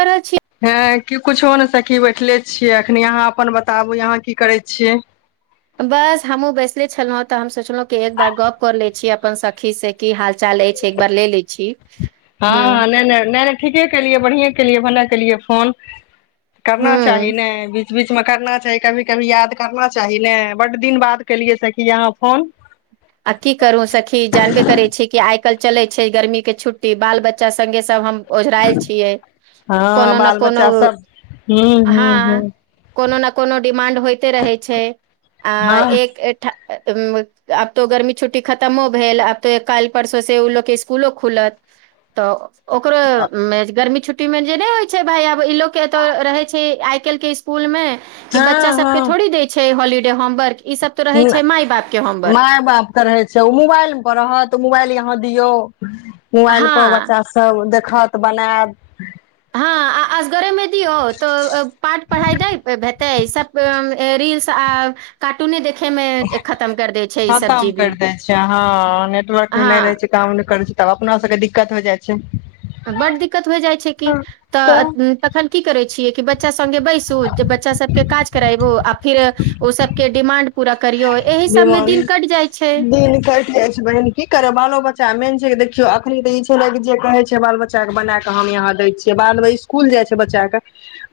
हँ। छी [unintelligible] क कुछो नहि सखी बैठले छियै अखनी अहाँ अपन बताबू यहाँ की करै छियै। [unintelligible] बस हमो बैसले छललना तऽ हम सोचलो। के एक बार गप कर लै छीय अप। अपन सखी से की हाल चाल अछि एक बार ले ले छी। [unintelligible] हुँ हँ न। [unintelligible] ठीके केलियै बढ़िएँ केलियै भना केलियै फोन। [unintelligible] करना चाही हुँ ने। [unintelligible] बीच मे करना चाही कभी -कभी याद करना चाही ने बड दिन बाद केलियै से किी यहाँ फोन। [unintelligible] अ की करू सखी जानवे करै छै की आइ। आ कल चले छै गर्मी के छुट्टी बाल बच्चा सगे सब हम। ओझराल [unintelligible] छियै हँ कोनो ने बाल कोनो बच्चा सब हूँ हँ। हूँ हूँ [unintelligible] कोनो ने कोनो। [unintelligible] मााण्ड होते रहै छै [unintelligible] आ हँ एकठ। तऽ। [unintelligible] त गर्मी छुट्टी खतमो भेल आब तऽ काल्हि परसोसँ ओ लोकके स्सकुलो खुलत तऽ। [unintelligible] ओकर गर्मी छुट्टी। ्यटी मे जे नहि होइ छै भाय आब इ लोग के एतो रहे छै आइ कल् के स्कूल में। [unintelligible] कि बच्चा हँ सबके हँ थोड़ी देै छै हॉलीडे। हम। [unintelligible] वर्क ई सब तो रहे छै माय बाप के होमवर्क। माय बाप रहै छै ओ मोबाइल मे पर रहत मोबाइल अहाँ दियौ। [unintelligible] [unintelligible] मोबाइल हँ पर बच्चा सब देख। खत बनाब। हँ आ असगरेमे दियौ तऽ पाठ पढ़ाइ नहि हेतै सब रील्स। कार्टूने देख। [unintelligible] खतम जीवी कर दै छै ह नेटवर्क हँ नई रहै छै काम करै छै। तब अपना सबके दिक्कत हो जाइ छै। [unintelligible] बड़ दिक्कत। [unintelligible] हो जाइ छै तऽ तखन की करै छियै। बच्चा सगे बैसु जे बच्चा सबके काज करबो आ फिर ओ सब के डिमां्ड पूरा। करियौ एहि सबमे दमार दिन कट जाइ छै दिन कटि जाइ छै बहिन की करे बालो बच्चा मेन छै देख। देखियौ एखन तऽ ई छै ने जे कहै छै बाल बच्चाके बनााकऽ हम यहाँ दै छियै बादमे इसकुल जाइ छै बच्चाके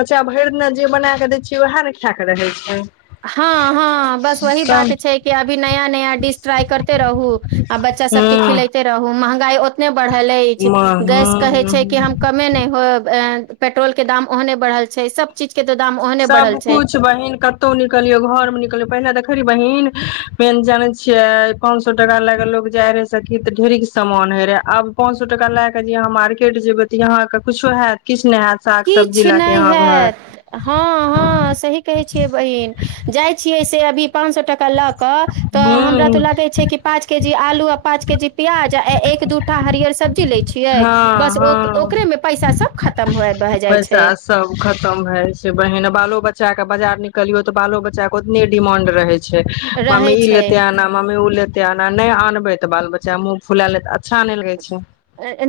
बच्चा भरि दिना जे बनााकऽ दै छियै वएह ने खाएाकऽ रहै छै। हँ हँ बस वही बात सब छै। अभी नया नया डिश ट्राई करे रहु आ बच्चा सब के हूँ खिलेते रहु। महंगाइत। ने बढ़ल अछि गैस कहै छै हूँ कि हम कमे नहि हो। पेट्रोल के दाम ओहने बढ़ल छै सब चीज। के तऽ दाम ओहने बढ़ल छै सबकुछ बहिन कतौ न। कलियो घर मे नलो। देख रे बहिीन मेन जाने छिये पांच सए टका ले के लोग जाय रहे सखी त ढेरिक स समान हे रहे आब पां स टका ल के ज यहा मार्केट जेयबे त यहां के कुछो हत किछ। इछने हयत साग सब्जी किछु लएके नहि यहााँ हैत हँ घर। हँ सही कहै छियै बहिन जाइ छियै से अभी। पाँ सए टक लाख। तऽ हमरा तऽ हूँ लागे छै कि पाँच केजी आलू पाँच। के जी प्याज आ एक दूठा हरियर सब्जी लै छै। हँ बस ओ हँ मे पैसा सब खत। पैसा सब खतम हय से बहन बाल। बालो बच्चा के बजार निकलियो त बाल बचा के उतनेडिमांड रहे छै। मम्मी रहै ई ले छै त आना मम्मी उल। ना नहि आनबे तऽ बाल बच्चा मुँह फुला लेत। अच्छा नहि लगै छै।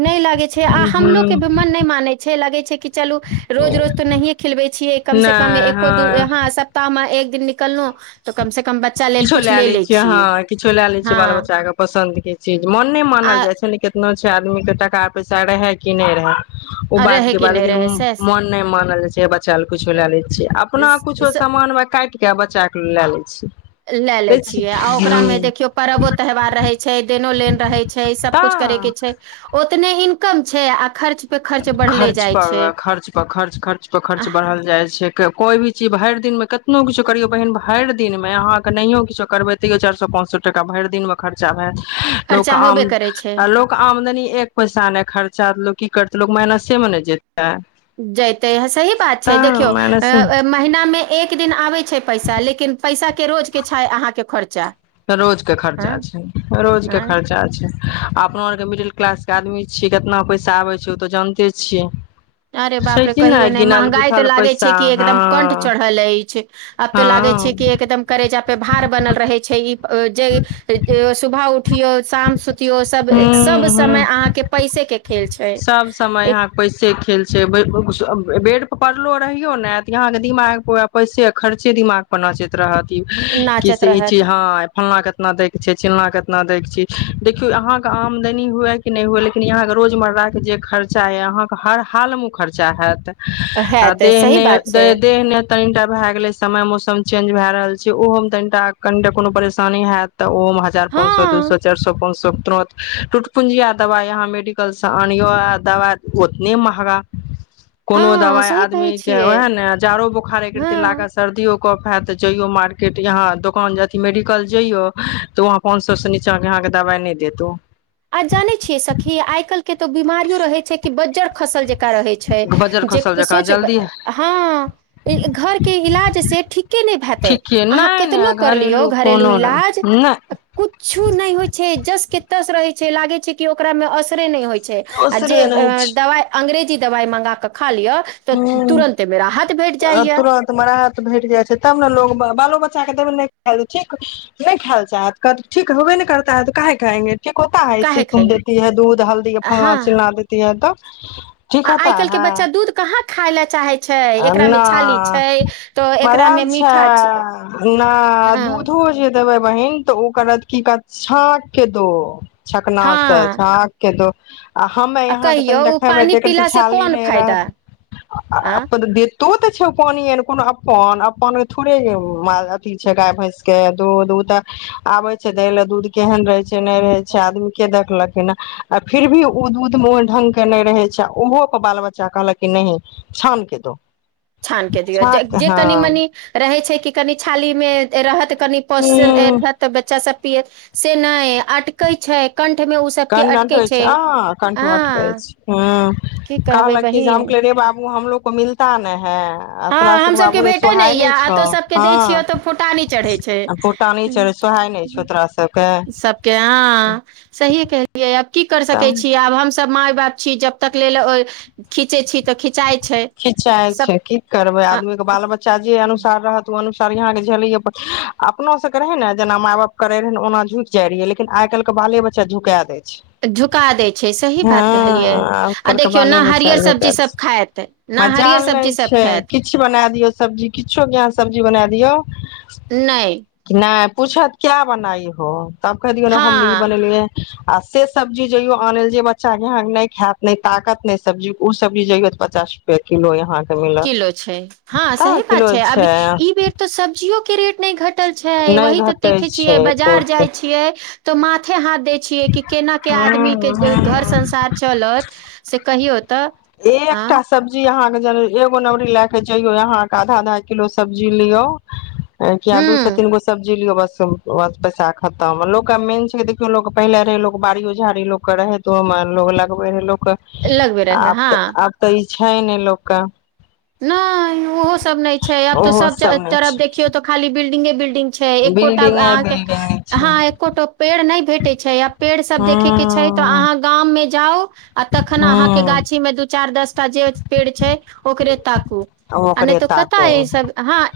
नहि लागे छै आ हमलोग के हूँ भी मन नहि माने छै। लगै छै किछु। चलू रोज रोज तो नहिये खिलबै छियै। कम से कम एको दू हँ सप्ताहमे। एक दिन निकलल तऽ। कम से कम बच्चा लेल किछो कुछ लए ले लै छियै हँ किछो लए लै छियै हँ बाल बच्चाके पसन्द के चीज मोन नहि मानल आ जाइत छै ने केक। एनो छै आदमी के टाका पैसा रहे की नहि रहए। ओ बात रहै के कि बात नहि लेकिन रहै सएह से मन नहि मानल जा छै। [inaudible] चल कुछो लए ले छियै अपना इस- कुछो इस- सामान मे काटि। कए बच्चाक के ल लए लै छी। लए लैत छियै आ ओकरामे देखियौ परवो त्यौहार रहैत छै देनो लेन रहैत छै सभकुछु तऽ करैके छै ओ। इतने इनकम छै आ खर्च। पे बढ़ले खर्च जाइ छै पर आ खर्च पर खर्च खर्च पर खर्च बढ़ल जाइ छै। कोइ भी चीज भरि दिनमे कतनो किछो करिौ बहिन भरि दिनमे अहाँके नहियो किछो करबै तैयओ चारि सए पाँच सए टका भरि दिनमे खर्चा भएत। लोक खर्चा आम होबे करै छै लोक आमदनी। एक पैसा नहि खर्चातल क। करत ल लोक महिनस से मने जे। जेतै सही बात छै तऽ देखि। माइनसे यौ महिनामे एक दिन आबैत छै पैसा लेकिन पैसाे के रोज के छै अहाँके खर्चा। रोज के खर्चा हँ छै रोज के हँ खर्चा छै। अपना आरके मिडिल क्लास के आदमी छियै केितना पैसा आबै छै ओ तऽ जानिते छियै। अरे छै बाप रे कि कहियो ने गिनल महँंगाई तो गुथल लागे पैसा छै कि एकदम कंठ हँ चढ़ल अछि अब तो लागे हँ छै कि एकदम करेजा पे भार बनल रहे छै ई। अ जे। सुबभ उ। उठियो शाम सुतियो सब हूँ सब हूँ समय अहां के पैसे के खेल छै। सब समय एक यहाँ पैसे खे। बेड पर पड़लो रहियो ने यहाँ के दिमाग पैसे खर्चे दिमाग पर नाचैत रहत। कि नाचत से ई चीज रहत ह फलना केितना दय के छै चिलला कना। आमद ह ल योम। ड़रा के जे खर्चा ये अहाँ के हर हाल मे खर्चा हत। है तऽ सही बात छै अदे। तनिटा भय गेले समय मौसम चेंज भय रहल छै ओहो मे तनिटा कनिटा कोनो परेशानी हयत। तऽ ओहोमे हजार हँ पाँंच सए दू सए चारि सए पाँंच सए। त टुटपुंजिया दवाई यहाँ मेडिकल से। आ आनियो आ दवा ओतने महगा कोनो हँ दवाय सही कहै आदमी के छियै ओहाए ने जारो बोखार एक रति हँ लागे, सर्दियो कफ हाएत ते जैयौ मार्केट या दोकान जथी मेडिकल जैयौ त वहाँ पान सौ से नीचा के अहाँ के दवाय नै देत ओ। आ जानै छियै सखी आय कल के तऽ बीमारियो रहै छै कि बज्जर खसल जे का रहै छै बजल जे खसल कि जकाँ सोच अ जल्दी हाँ ए ई घर के इलाज से ठीके नै भाएते, ठीक यै अहाँ नहि केतनो नहि कर लियौ घरेलू कोनो इलाज नहि अ नहि कुछु नै होय छै, जस के तस रहै लागे छै कि ओकरा मे असरे नहि होइ छै। छै आ जे ओसरे रहै दवा अंग्रेज। दवा मंगा कऽ। खा लिअ तऽ ह्म्म तुरन्ते मे राहत भेट आ जाइया तुरंत मे राहत भेट जाय छै तब ने लोग ब बालो बच्चा के देबै नै खायले ठीक, नै खायले चाहत, कहत ठीक होेबे ने करता है तो काहे खाएंगे। ठीक होता है इससे काहे तुम खाएंगे देती है दूध, हल्दी अ फलना हँ चिलना देती है तऽ [unintelligible] आ आय काल के बच्चा दूध कहाँ खायलै चाहे छै एकरा मे छाली छै तो [unintelligible] एकरा मे छै मीठा ना हँ दूधो जे देबै बहिन तऽ उ करत की कहत छाँक के दो। छकना से हँ छाँक के दो। आ हम्मे यहाँ के कहियौ तनटा ओ खेएबै पानि ते एक रती पीलासँ छाली कोन नै रहत फायदा अ आ आँ तो ते छौ उ पानी एहन कुनु अपन, अपन मे थोड़े ए उ माल अथी छै गाय, भैंस के दूध, उ ते आबे छै दै ले दूध केहेन रहे छै तेहने रहे छै, आदमी के देख लखिन ए अ फिर भी उ दूध मे ओय ढंग के नै रहे छै, उहो पर बाल बच्चा कहलक कि नहि छान के दो। छान के दियौ जे छाक जे हँ कनि-मनि रहै छै कि कनि छाली मे ए रहत तनि पोषण आएल हूँ रेहा ते बच्चा सब पियत से नै अटकै छै। कंठमे ओ सभके कठं मे अटकै अटके छै आ कंठ मे अटकै हँ छै, की ह्म्म कहबै कहलक कि जे हम बहिन कहलौ रे बाबू हमलोग को मिलता नै हय। आ तोरा हँ सबके हमसभके बाबू रे भेटै सोहाय नहि यए नै आ छौ, तो सभके दै हाँ छियौ तऽ फुटानी चढ़ै छै अ फूटानी छो सोहाय नै छौ तोरा सब सबके हाँ सहिये कह [unintelligible] की कर सकै तब छी आब हम सब माय। बात छी जब तक लेल ओय खीचे छी। तऽ खिंचाइ छै खिचाय सब छै की करबै आ आदमीे के बाल-बच्चा जे अनुसार रहत उ अनु सार यहाँ के झेलैये पर अपनो सब के रहे ने जेना माय-बाप करे रहे ने ओना झुक जाय रिहै, लेकिन आय काल के बाले बच्चा झुका दे झुका दै छै सही बात कहलियै आइ आ काल्हि के देखियौ बाले ने बच्चा हरियर झुका दै सब्जी सभ छै खायत। न हरियर मजाल नहि सब्जी सब छै खायत किछु बना दियौ सब्जी किछो य सब। जी बना दियअ। नै। पूछत क्या बनाई हो? तब कह दियौ ने हम ई हँ बनेलै या। आ से सब्जी जइयो आनै ल जे बच्चा के य नहि खायत नहि ताकत ने सब्जी ओ सब्जी जैयो। पचास रुपआ किलो यहाँ। के मिलत किलो छै हँ कता सही किलो बात छै अब ई बेर तऽ सब्जियो। क्रट। नहि घटल छै नहि वह तऽ घटै देखे छै छियै बाजार एकोरती जाइ छियै। तऽ माथे हाथ। ै छियै कि केना के आदमी हँ के घर हँ संसार चलत। से कहियौ तऽ। एक आ एकटा सबब्जी अहाँ। एगो नौरी ले के चायो यहाँके आधा आधा किलो सब्जी लियो। किया दू से हूँ तीनगो सब्जीियो बस। पैसा खतम लोक मेन छै देखियो लोक पहिले रहे लोक बाड़ियो झाड़ी लोक के रहे तऽ ओमे लोकोग लगबे रहे लोक। लगबे रहे आ। तऽ हँ आब तऽ ई। छै ने लोकक। नहि ओहो सब नहि छै आब तऽ ओहो सब नहि तरफ छै देखियौ तऽ खाली ब। ंग बिल्िंग। बिल्डिंगे बिल्डिंगे छै [unintelligible] नहि भेटै छै आ पेड़ सब देखैके छै तऽ हँ अहाँ गाममे। जाउ। आ तखन अहाँके हँ गाछी में दू चार दस। जे पेड़ छै ओ। ताकू ओकरे त ताकू कथस हँ।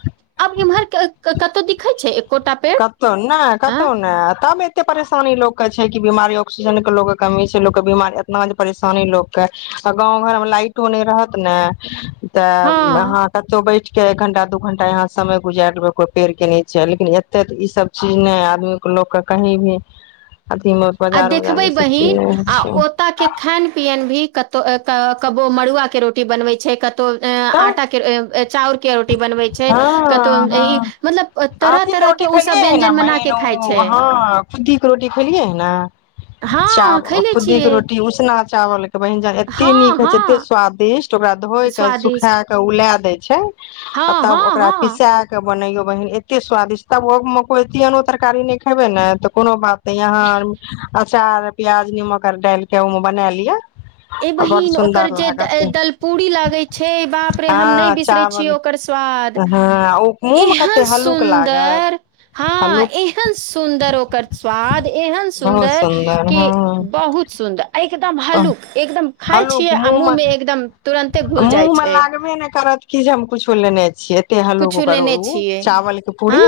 आब इम्हर के कतहु दिखै छै। एकोटा पेड़ कतहु ने आँ कतहु ने तब एते परेशानी लोक के छै। बीमारी ऑक्सीजन के लोक के कमी छै लोकके बीमारी एतना परेशानी लोक के गांव घर मे लाइटो नहि रहत ने। त हँ अहाँ कतौ बैठ त एक घंटा दू घंटा यहा समय गुजारि देबै कोई पेड़ के नीचे लेकिन। ते त इ सब चीज नै आदमीे लोकके कहीं भी अथी मे आ बाजार उजार देखबै मे ई सब चीज बहिन नहि होइ आ छै ओत के खान पियन भी कत त ओत कबो मड़ुआ के रोटी बनबै छै कत त तब आटा के चाउर के। ी बनबै छै कतौ हँ ई हँ मतलब तरह आथी तरह के रोटी ओ खेलियै सब व्यञंजन बना क खाइ छै। खुद्दीके रोटी खेलियै ह ने। हँ चावल, खैले खुद्दी के छियै रोटी उसना चावल के बहिन जान एते हँ नीक हय छै हँ एते स्वादिष्ट ओकरा धोय के सुखा स्वादिष्ट के उला दे छै। छै। हँ हम हँ ओकरा हँ पिसाके बनैयो बहिन एते स्वादिष्ट तब मक ए आनो तरकारी नहि खेबे ने त कोनो बात त यहां आर अचार प्याज निमक आर डाल के उ मे बना लिअ। ए बड बहिन ओकर सुन्दर जे लागत दलपुड़ी लागै छै बाप रे हँ हम नहि बिसरै छियै चावल ओकर स्वाद। हँ ओ मुँह मे कते एहन हल्लुक लागत सुन्दर, हां हल्लुक एहन सुन्दर ओकर स्वाद एहन बहुत सुन्दर कि हँ बहुत सुन्दर, ऐ एकदम हल्लुक। एकदम खाय छियै आ मुँह मे एकदम तुरंते घुल जाइ छै। कुछों नेने छियै। एतेक हलुक कुछो ओकर लेने उ छियै चावल के पूरी, हँ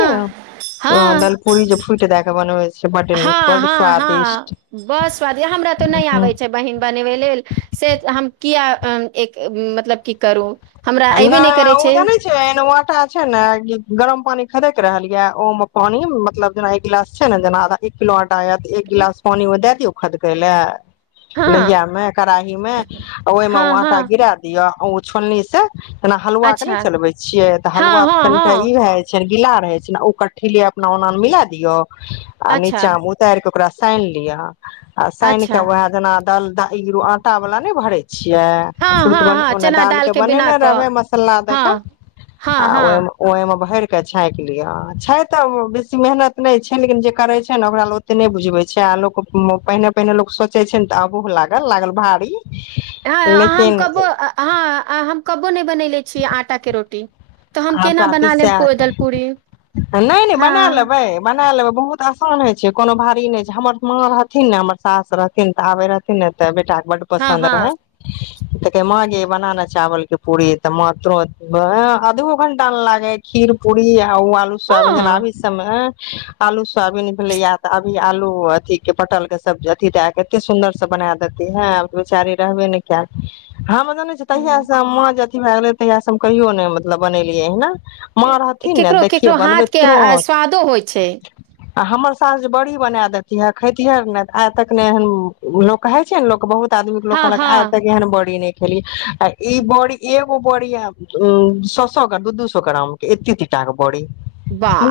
दल पूरी जे फुइट दय के [unintelligible] नीक हां बड हां हां, स्वादिष्ट बड स्वादिष्ट, हमरा त नै आबै छै। बहिन बनबै लेल से हम किया एक मतलब कि करू। हमरा अयबे नहि करै ओ जानै छै एना आटा छै ने गरम पानि खदक रहल ये ओ ओ में पानी मतलब जेना एक गिलास छै ने जेना एक किलो लागत, एक गिलास पानी में द दियौ। खदकै ल। लोहिया हँ मे कराही मे, ओहिमे हँ आटा हँ गिरा दिअ आ ओ छोलनी से जेना हलुआ के नै अच्छा चलबै छियै त हँ हलुआ त हँ कनिटा इ हँ भए जाइ छै। गीला रहे छै ने ओकर ठेले अपना ओना मे मिला दियौ। आ अच्छा नीचा मे उतार के ओकरा सेएन लियौ। आ सेएन के अच्छा उहाए जना दल दाए ई रो आटा वला नै भरे छिया, हँ फुट हँ बन हँ ओनय चना दाल के बिना बनेने [unintelligible] कऽ हँ हँ हँ के छांक लिया, छै ते उ बेसी मेहनत नै छै, लेकिन जे करे छै ने ओकरा ले ओते नै बुझबे छै आ लोक उम्म पहिने-पहिने लोक सोचे छै ने ते अभुह लागल, लागल भारी। हाँ हम लेकिन कबो अ हाँ आ हम क बो नै बनैले छीयै आटा के रोटी। तऽ हम केना आटा बना पीसा लेब पो- के दल पूरी नै-नै बना हँ लेबै, बना लेबै। बहुत असान हय छै, कोनो भारी नै छै, हमर माँ रहथिन ने, हमर सास रहथिन तऽ आबै रहथिन ने ते बेटा बड हँ पसन्द हँ रहै। कहतिये मां गे बना नै चावल के पूरी तऽ मां तुरत वाह अधो घंटा नै लागे खीर, पूरी आ आ उ आलु सुवाबिन जना हँ अभित सब मे हय। आलू सोवाबीन भेलै या ते अभी आलू अथी के पटलके सब अथी दाए के एते सुन्दर से बना देती हय, आब बेचारी रहबे ने काएल। हम जानै छी तहिया से मां जे अथी भाए गेलै तहिया से हम कहियौ ने मतलब बनेलियै हय ना। ए केकरो-केकरो हाथ के तुरंत आ स्वादो होय छै। आ हमर सास जे बड़ी बना देतीहे, खेतिहे ने आय तक ने एहन लोक कहे छै ने लोक बहुत त आदमी के लोक हँ कहलक आय हँ तक एहन बड़ी नै खेली आ ई बड़ी एगो बड़ी आ उ सोस सौ ग दू-दु सौ ग्राम के एत्ते-एत्ते टा के बड़ी।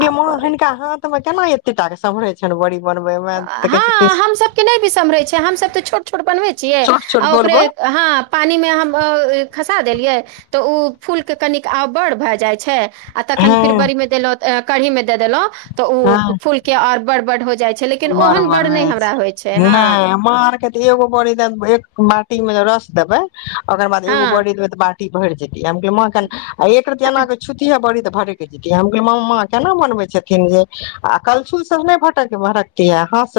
गे मां रे हुनका हाथ त केना एतेटा के सम्हरेण छै बड़ी। बनबै आ मे तऽ कहै छै कि हाँ हम सबके नै भी सम्हरे छै, हम सब ते छोट-छोट बनबै छियै छोट आ छोट गोल ओकरे गोल हाँ पानी मे हम अ खसा देलियै तऽ उ फूलके कनिक आब बड़ भाए जाय छै। आ तखन हँ फिर बड़ी मे देलौ ते ए कढ़ी मे दे देलौ। तऽ उ फूल के और बड़-बड़ हो जाय आ बड़-बड़ रहै छै, हँ नै मां आर के ते एगो बड़ी दाए देबै एक माटी मे रस देबै। [unintelligible] अगर ब एग हँ बढ़ त ब। [unintelligible] भर जेतै। [unintelligible] माँखन आ एक रती एनााके छुटी है बड़ी त। भर के जतिये, हम कहलिये मामा केना बनबे छथिन जे आ कलछुल से उ नै भटक भड़क किया हस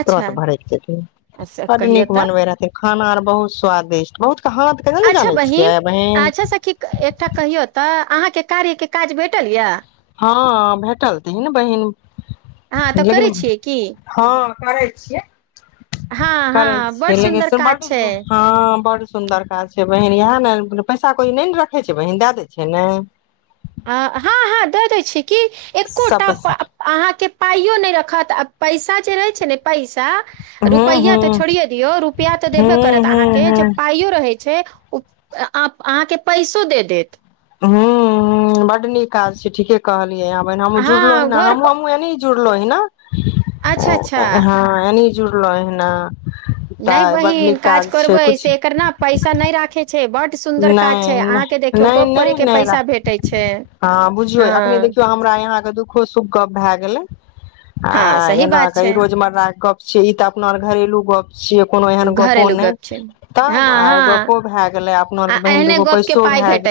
अच्छा भड़ेक जेथिन, अच्छा बड़ कहियौ नीक तऽ बनबै रहथिन। खाना आर बहुत स्वादिष्ट बहुत। के हाथ के नहि ने अच्छा जानै बहिन छियै बहिन अच्छा सखी -एकटा कहियौ तऽ। अहाँके कार्यके काज भेटल यऽ। [unintelligible] हँ भेटल तनन बहिन हँ तऽ [unintelligible] लेकिन करै छियै की हँ। करै छियै। हँ [unintelligible] [unintelligible] हँ करै बड ल सुन्दर काज बट छै हँ ब। सुन्दर काज छै बहिन इएह ने पैसा कोइ नहि ने रखै छै बहिन दए दै छै ने। [unintelligible] आ हँ- हँ -दऽ दै छी। कि सब एकोटा पैसा -अहाँके। पाइयो नहि रखत आ पैसा जे रहै छै ने पैसा। हूँ रुपैआ हूँ तऽ छोे दियौ रुपआ तऽ देबे हूँ करत हूँ अहाँके जे हूँ पाइयो रहैत छै। छै ओ- अहाँके पैसो दे देत। हू बड नीक काज छी ठीके कहल। हम जूड़लो हँ ह घर हमरा पर होने नई जुड़लों हैं। जुड़लो है ने। अच्छा अच्छा [unintelligible] [unintelligible] हँ एनी। जुड़ लइ न। [unintelligible] नहि बहिन काज करबै कुछ से एकर ने पैसा नहि राखे छै बड। [unintelligible] काज छै नहि अहाँके देखियौ गप करे के पैसा भेटै छै [unintelligible] बुझियौ अखने हँ देखियौ हमरा यहाँके दुखो सुख गप। भा गेलै। [unintelligible] हँ आ सही एना बात क छै रोजमर्रा के गप छ ई तऽ अपनार घरेलू गप। सिय कोनो एहन गपो घरेलू [unintelligible] नहि गप छै हँ तब आ हँ गपो भए गेले आ। बहिन द एहने दुगो गप के पैसो पाय भए। भेटै [unintelligible]